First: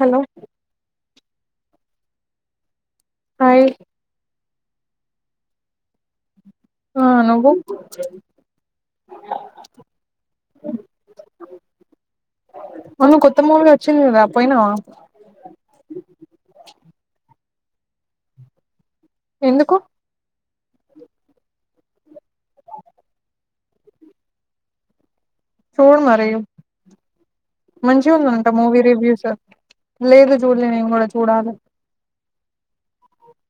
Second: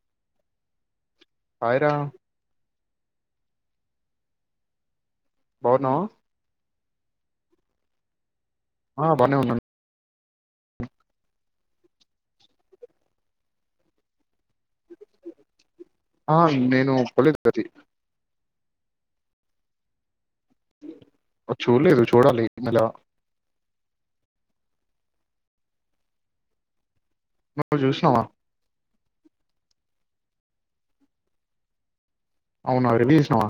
Hello హాయిరా hi బావున్నవా. ఆ నువ్వు. ఆ బానే ఉన్నాన్. అవును కొత్త మూవీ వచ్చింది కదా పోయినవా. కది ఎందుకు చూడలేదు చూడాలి ఇనెలా చూడు మరీ నువ్వు మంచిగ చూసినావా ఉందంట మూవీ రివ్యూస్ లేదు చూడలే నేను గూడా చూడాలి. అవునా రివ్యూ చూసినవా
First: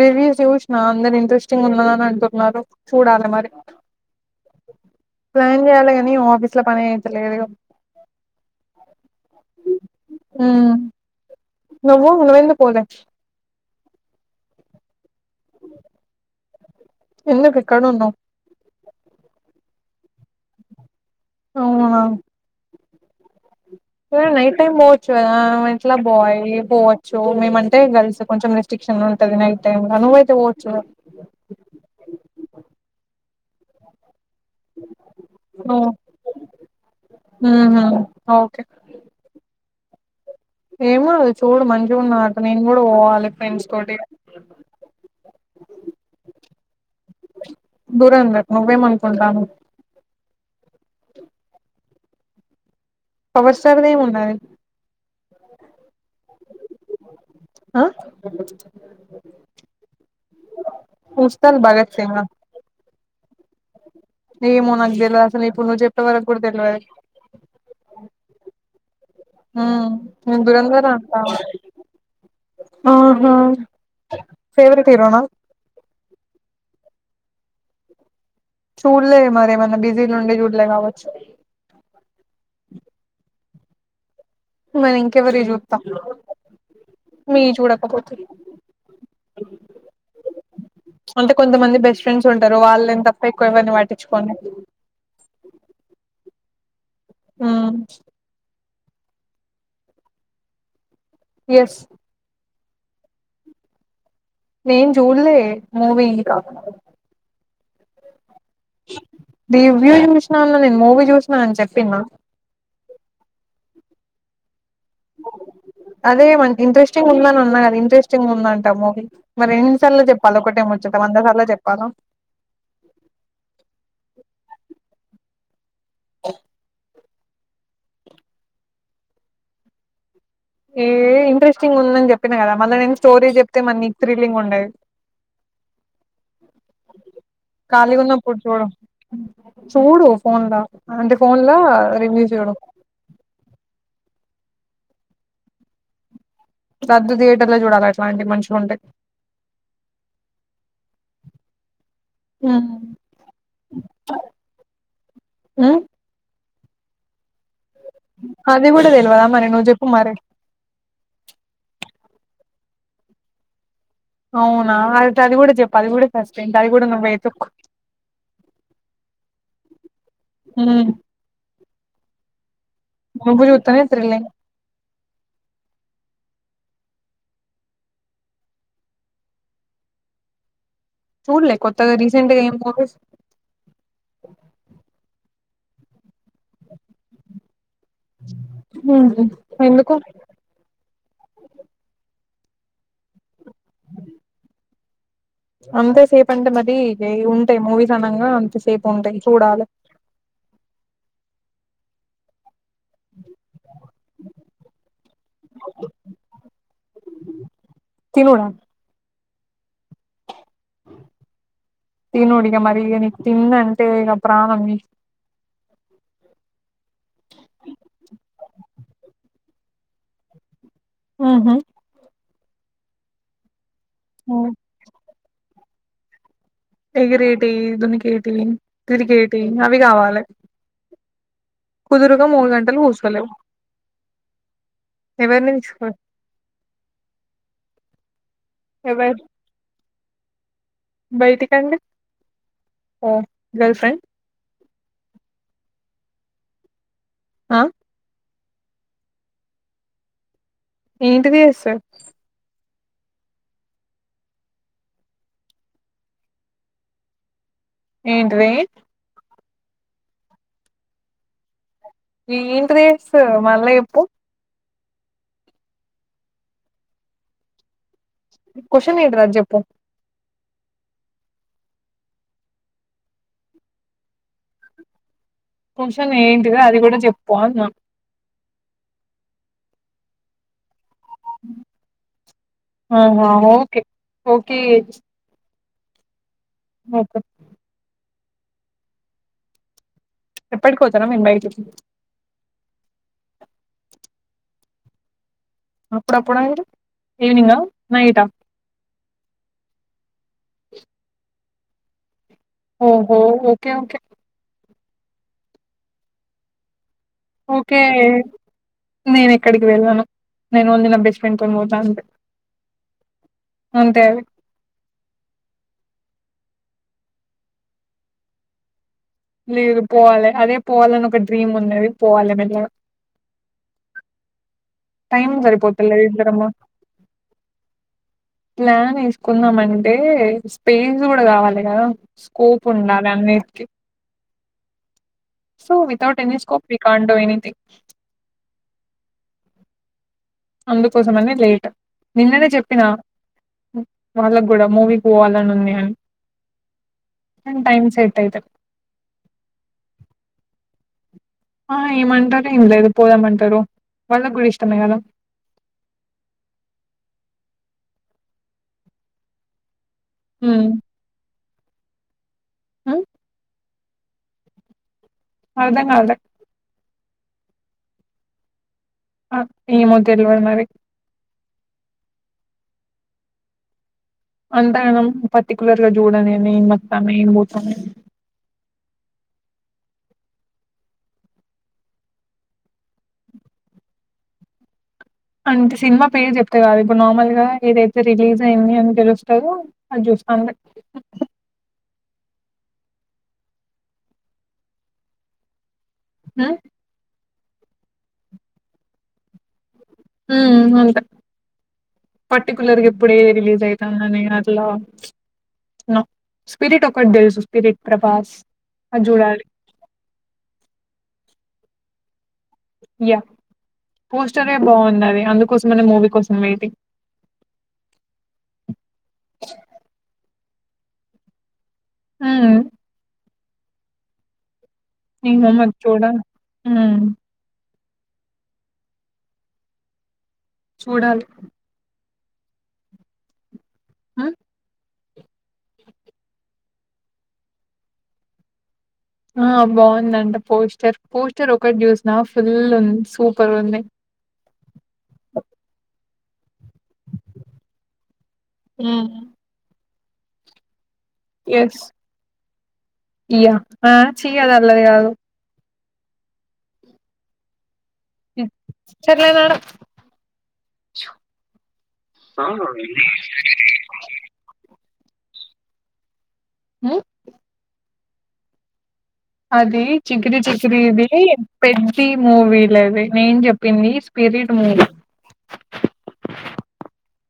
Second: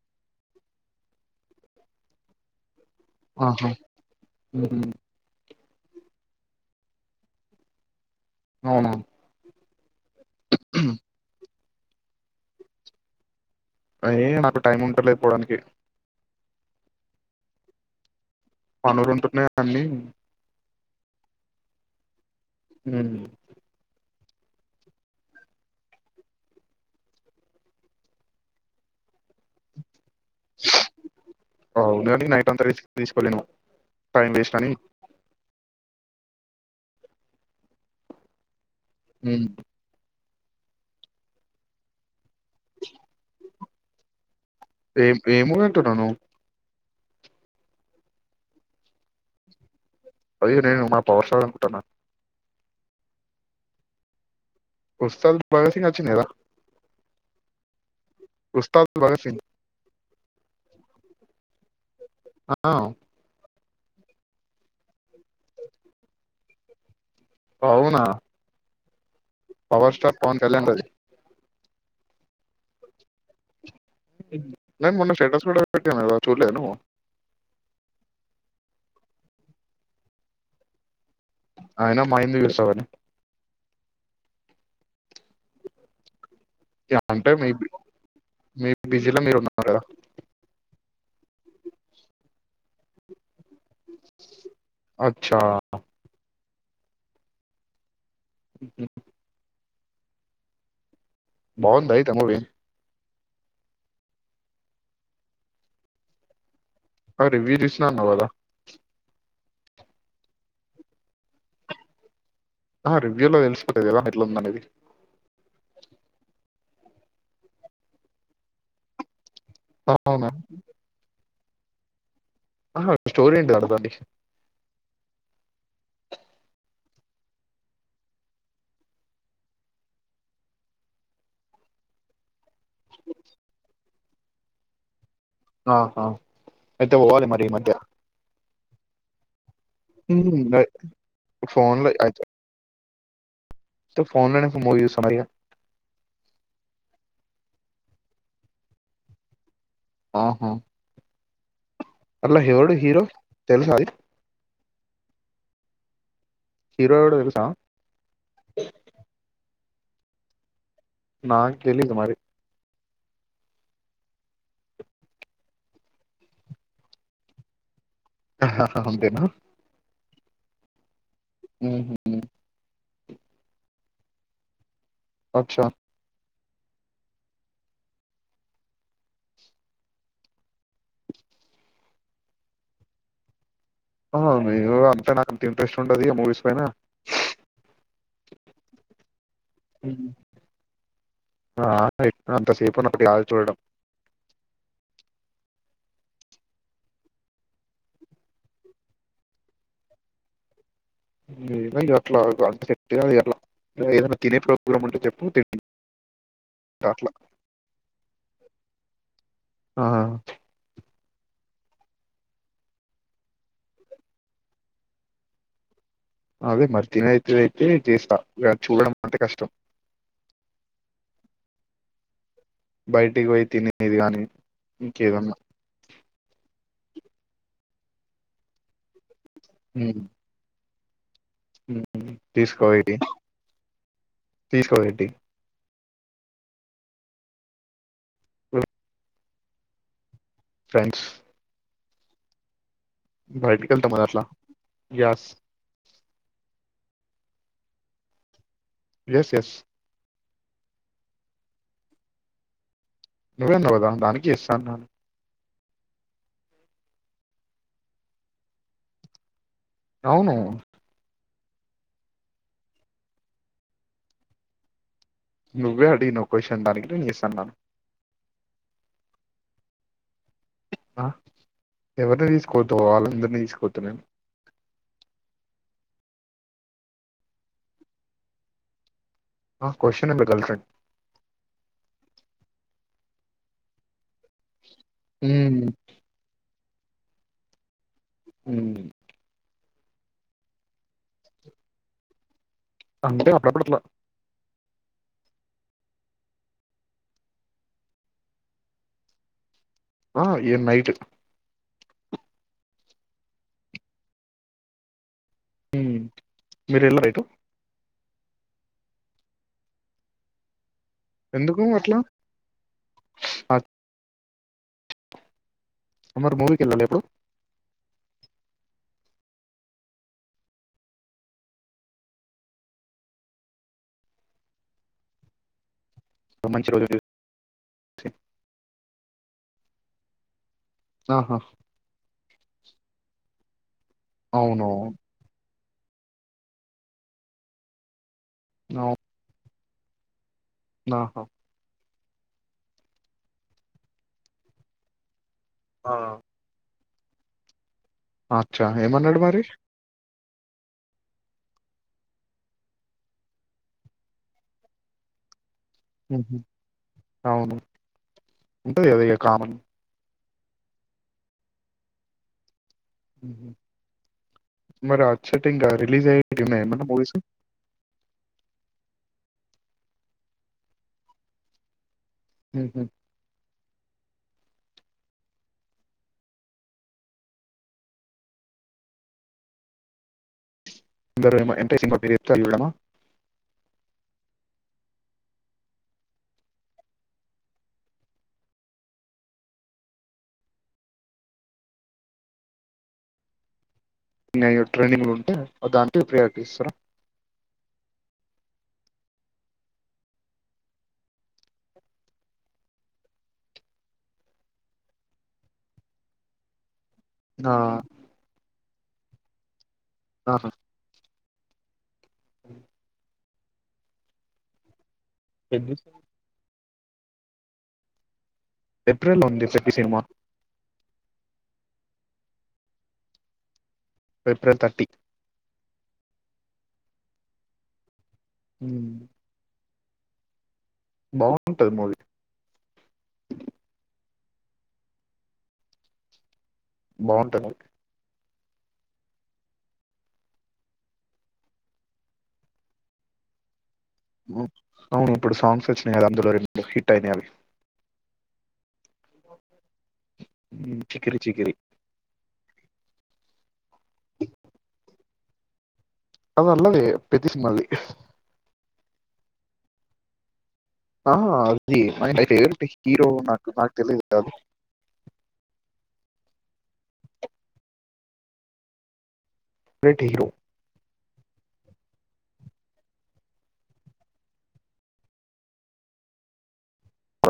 రివ్యూస్ చూసిన అందరు ఇంట్రెస్టింగ్ ఉన్నదని అంటున్నారు. చూడాలా మరి ఆహా మ్మ్ [unintelligible] పు చెయాల గాని ఆఫీస్ లో పనే అయితలేదుగా అవునా మ్మ్ నువ్వు నువ్వెందుకు పోలె? అయయో నాకు టైం ఉంటలేదు పోడానికి. ఎందుకు ఇక్కడున్నావ్? పనులు ఉంటున్నాయి అన్నీ ఆ హ్ము నైట్ టైమ్ పోవచ్చు కదా నువ్వు ఎట్ల బాయ్ వి పోవచ్చు, మేమంటే గర్ల్స్ కొంచెం రెస్ట్రిక్షన్ ఉంటది నైట్ టైమ్ నువ్వై అవునండి నైట్ అంత రిస్క్ తీసుకోలేను. టైం వేస్ట్ అనీ మ్మ్ హు ఓకే హ్మ్ ఏముంది చూడు మంచిగున్న నేను కూడ వోవాలి ఫ్రెండ్స్ తోటి ఏం ఏ మూవి అంటున్నవు నువు ధురంధర్, నువ్వేంమనుకుంటానవ్? అదే నేను మా పవర్ స్టార్ అనుకుటనా పవర్ స్టార్ ది ఏమి ఉన్నది? వస్తాద్ భగత్ సింగ్ వచ్చింది కదా ఆ ఉస్తాద్ భగత్ సింగ్ ముస్తల్ భగత్ సింగా? ఆ ఏమో నాకు తెల్వదు అసలు ఇప్పుడు నువ్వు చెప్పే వరకు కూడ తెల్వది. అవునా పవర్ స్టార్ మ్మ్ పవన్ కళ్యాణ్ అది ధురంధర్ అంటా ఆ హా నేన్ మోన్న స్టేటస్ కూడ పెట్టిన కదా చూడ్లేద నువ్వు? చూడ్లే మరి ఏమన్న బిజీలుండి చూడ్లే కావచ్చు. అయిన మాయి ఎందుకు చూస్తవ్ గాని మరి ఇంకెవరివి జూత్త యా అంటే మేబీ మీ బిజీల మీరు ఉన్నరు కదా. అంటే కొంతమంది బెస్ట్ ఫ్రెండ్స్ ఉంటారు వాళ్ళని తప్ప ఎక్కువ ఎవన్ని పట్టించుకోను నే అచ్చా మ్మ్ ఎస్ బాగుంద అయితె మూవి నేను జూల్లే మూవి ఇంకా ఆ రివ్యూ చూసిన అన్నావు కదా రివ్యూ చూసినా అన్న నేను మూవీ చూసినా అని చెప్పిన్న ఆ రివ్యూ లో తెలిసిపోతది ఎలా ఎట్లా ఉంద అనేది అదే మ ఇంట్రెస్టింగ్ ఉందని అన్న కదా ఇంట్రెస్టింగ్ ఉందంట మూవీ మరిన్ని సార్లు అవునా చెప్పాలి ఒకటేం వచ్చట వంద సార్లు చెప్ప క ఆ స్టోరీ ఉంటడు దడి ఏ ఇంట్రెస్టింగ్ ఉందని చెప్పిన కదా మళ్ళా నేను స్టోరీ చెప్తే మళ్ళీ థ్రిల్లింగ్ ఉండది ఆహా అయితే పోవాలి మరి ఈ మధ్య అ చూడు ఉమ్, ఫోన్లా అంటే ఫోన్లా ఫోన్ లో రివ్యూ చూడు ఫోన్లో మూవీ చూస్తానా ఇగ పెద్దు థియేటర్ లో చూడాలి అట్లాంటివి మంచిగా ఉంటాయి ఆహా అలా హోడు హీరో తెలుస అయి ఆ హీరో ఎవడో తెలుసా అది కూడా తెలువద మరి ను మరి నాకు తేలేదు మరి అవునా అది కూడా చెప్పు అది కూడా ఫస్త ఏంటి అది కూడా నువ్వే ఎత్తుకొ అంతిన ఆ ఉ [inaudible] అచ్చా చూడలే కొత్తగా రీసెంట్గా ఏం మూవీస్ అవున అంతిన ఇంట్రెస్ట్ ఉండది ఈ మూవీస్ పైన హ ఎందుకు ఆ అంతసేపు ఉన్నప్పుడు కాదు చూడడం అంతే సేపు అంటే మది ఉంటాయి మూవీస్ అనగా అంత సేపు ఉంటాయి చూడాలి ఏవో అట్లా అ లా ఏదన్నా తినే ప్రోగ్రాం ఉంటే చెప్ప తి కాలా తినుడా ఆ తినుడిగా మరీ ఇగ నీక్ తిండి అంటే ఇగ ప్రాణం నీక్. అదే మరి. తినేటిదయితే చేస్తా ఇగా చూడడం అంటే కష్ టం. ఊ హు. బయటిగ్ పోయి తిని. బిర్యానీ ఇంకేదన్నా. ఎగిరేటియీ, దునికేటియీ, తిరిగేట్ టియి ఉమ్ అవ్విగావాలె. ఉమ్ కుదురుగా మూడు గంటలు తీసుకోవేటి కూసోలేవ్. తీసుకోవేటి ఎవర్ నిల్చోలె. ఎవరు బయటికండి. ఓ గర్ల్ బయటికెల్తం ఫ్రెండ్ గట్లా. గ్యాస్. ఆ ఎస్ ఎస్ ఏంటిది ఎస్స నువ్వే అన్నావ్ గదా దానికి ఎస్ అన్నాను. ఏంటిదీ. అవునూ. ఏంటిది ఎస్ ఆ మళ్ళ చేప్పు. నువ్వే అడిగినవ్ క్వశ్చన్ దానికి నేన్ ఎస్ అన్నాను. క్వశ్చన్ ఏంట్రా అది చెప్పు. ఆ ఎవరిని తీసుకపోతవ్ వాళ్ళందరినీ తీసుకపోత నేన్. క్వశ్చన్ ఏంటిది అది గూడ చెప్పు అన్న. ఆ క్వశ్చన్ ఎమ్లేద్ గల్ఫ్రెండ్. ఆహా ఓకే ఓకే. ఉమ్మ్ ఒకే ఊ ఎప్పటికి పోతారా మీరు బయటికి. అంటే అప్పుడప్పుడు అట్లా. అప్పుడప్పుడు అంటే ఈవినింగా నైటా. ఆ ఇగ నైట్. ఓహో. Okay okay. హ్మ్ మిరెల్లర ఐత్ ఓకే నేనెక్కడికి వెళ్ళను. నేను ఓన్లీ న బెస్ట్ ఫ్రెండ్ తోని ఎందుకు పోతా అట్లా? అంతే అద్ అంతే అది మరి మూవీకిల్లెలె ఎప్పుడు లేదు పోవాలి అదే పోవాలని ఒక డ్రీమ్ ఉన్నది పోవాలి మెల్లగా టైం సరిపోదు పర్లేదు ఇక్కడమ్మ మంచి రోజు చూసి. నాన తీసు కొందమంటే పేజస్ కూడా ఆహా! కావాలి కదా కోపు ఉండాలి అనిటికి అవును so without any scope we can do anything అవు ఆహా! అందుకోసంమన్న లేట్ నిన్ననే చెప్పినా వాళ్ళకు కూడా మూవీ పోవాల నున్నాని ఆ! టైమ్స్ అచ్చా ఏమన్నాడు మరి ఆ ఏమంటారు ఏం లేదు పోదామంటారు వాళ్ళకి కూడా ఇష్టమే కదా అవును ఉంటది కదా ఇగ కామన్ ఉం హ [inaudible] మరా సెట్టింగ్ అర్థం రిలీజ్ కాలే అయే మన మూ స ఆ ఏమో తెల్వదు మరి ఉహు అంతా గనం పర్టికులర్ గా చూడ నని ఏం వస్తానయి ఏం పోతాన్నాయి అని ఎందరు ఎమో సినిమా పేరు చెప్తే చూడవా అంటే సినిమా పేరు చెప్తే కాదు ఇప్పుడు నార్మల్గా ఏదైతే రిలీజ్ అయింది అని తెలుస్తుందో అది చూస్తా అంతే ఇయ ట్రైనింగ్లు ఉంటా దా ప్రయార్టీస్ అ అంతా పర్టిిక్యులర్ గా ఎప్పుడే రిలీజ్ అయితాంది అలా స్పిరిట్ ఒక్కటి తెలుసు ఆ! స్పిరిట్ ప్రభాస్ అజూడాలి ఆహా అ [inaudible] యా పోస్టరే బాగున్నది అందుకోసం అనే మూవీ కోసం వెేటింగ్ ఏప్రిల్‌లో ఉంది 'పెద్ది' సినిమా. ఆం ఏప్రిల్ థర్టీ ఇ మమ్మ చూడాను ఉం ఉ చూడాలి బాగుంటది మూవీ ఆ బాగుంటది ఆ బాగుందంట పోస్టర్ పోస్టర్ ఒకటి చూసిన ఫుల్ ఉంది సూపర్ ఉంది అవును ఇప్పుడు సాంగ్స్ వచ్చినాయి కదా అందులో రె హిట్ అయినాయి అవి ఉ ఉ ఎస్ యా ఆ చి అది అల్లది కాదు అది అల్లదే పెద్ది సినిమాలది చెర్లే నాడు ఆ అది హీరో నాకు నాకు తెలియదు కా అదు ఆ అది ఫేవరెట్ హీరో చికిరి చికిరి ఇది ఏ పెద్ది మూవీలది నేను చెప్పింది స్పిరిట్ మూవీ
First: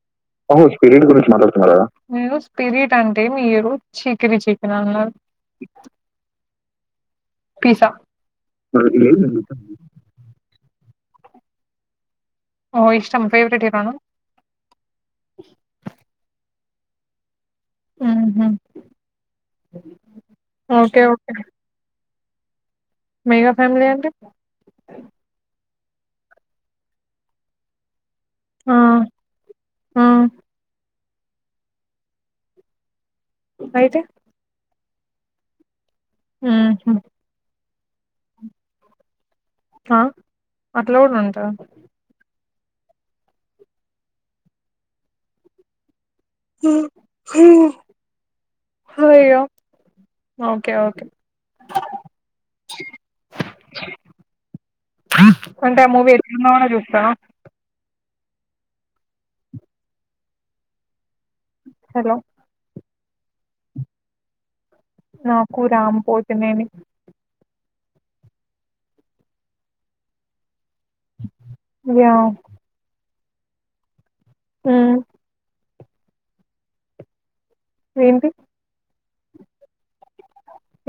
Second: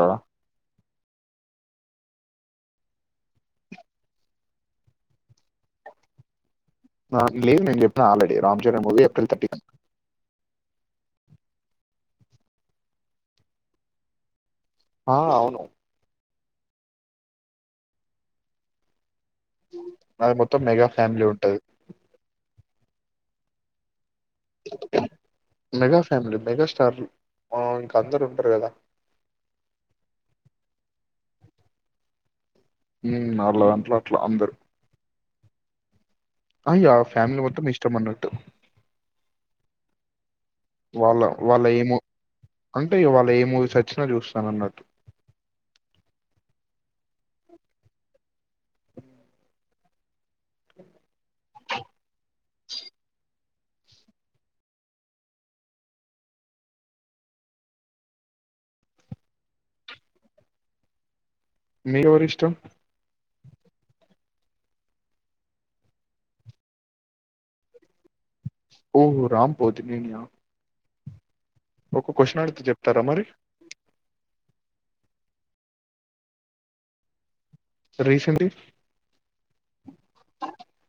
ఆ! అవుశు స్పిరిట్ గురించి మాట్లాడుతున్నారా నేను స్పిరిట్ అంటే మీరు చికిరి చికిరి అన్నారు ఆన్ లీ నేను పిసా చెప్పిన ఆల్రెడీ రామ్ చరణ్ మరి మూవి ఏప్రిల్ తెర్టీ ఏం ఓ ఇష్టం ఫేవరెట్ హీరో నా ఆ అవును ఆహా నాకు మొత్తం మెగా ఫ్యామిలీ ఓకే. ఉంటది మెగా ఫ్యామిలీ అంటే మెగా ఫ్యామిలీ మెగాస్టార్ లు పవక్ అందరూ ఉంటారు కదా ఆ! ఆ! ఉ నాలుగు గంటలు అయితే? అట్లా అందరు అయ్య హుహు. ఫ్యామిలీ మొత్తం ఇష్ట త మన్నట్టు ఆ అట్లా కూడా ఉంటారా వాళ్ళ ఏమో అంటే ఇవాళ ఏ మూవీస్ వచ్చినా చూస్తానన్నట్టు అయ్యో ఓకే ఓకే అంటే మూవీ ఎట్ల ఉన్న కూడ చూస్తావా మీకు హలో! ఎవరు ఇష్టం నాకు రామ్ పోతునేమి ఓహో రామ్ పోతి నేనియా ఒక యాహ్! క్వశ్చన్ అడితే చెప్తారా మరి ఉమ్ ఏంటి? రీసెంట్లీ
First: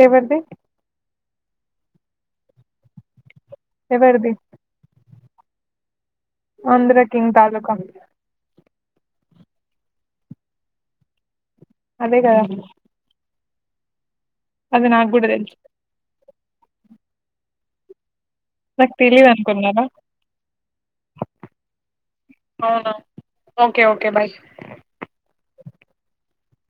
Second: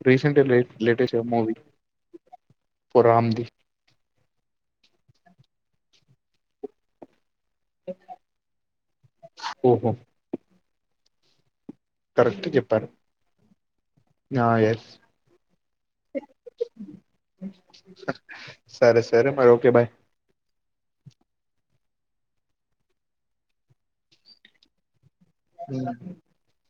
ఎవరిది? రీసెంట్ లే లేటెస్ట్ మూవీ ఫరామది ఎవరిది అంద్రకింగ్ తలుకా ఓహో అదే కరెక్ట్ చెప్పారు ఆ అద ఎస్ నా కూడాడ తెన్స నాకు సరే తెలిదు సరే మరి ఓకే అనుకున్నాార బాయ్ అవునా ఓకే ఓకే బాయ్ ఉమ్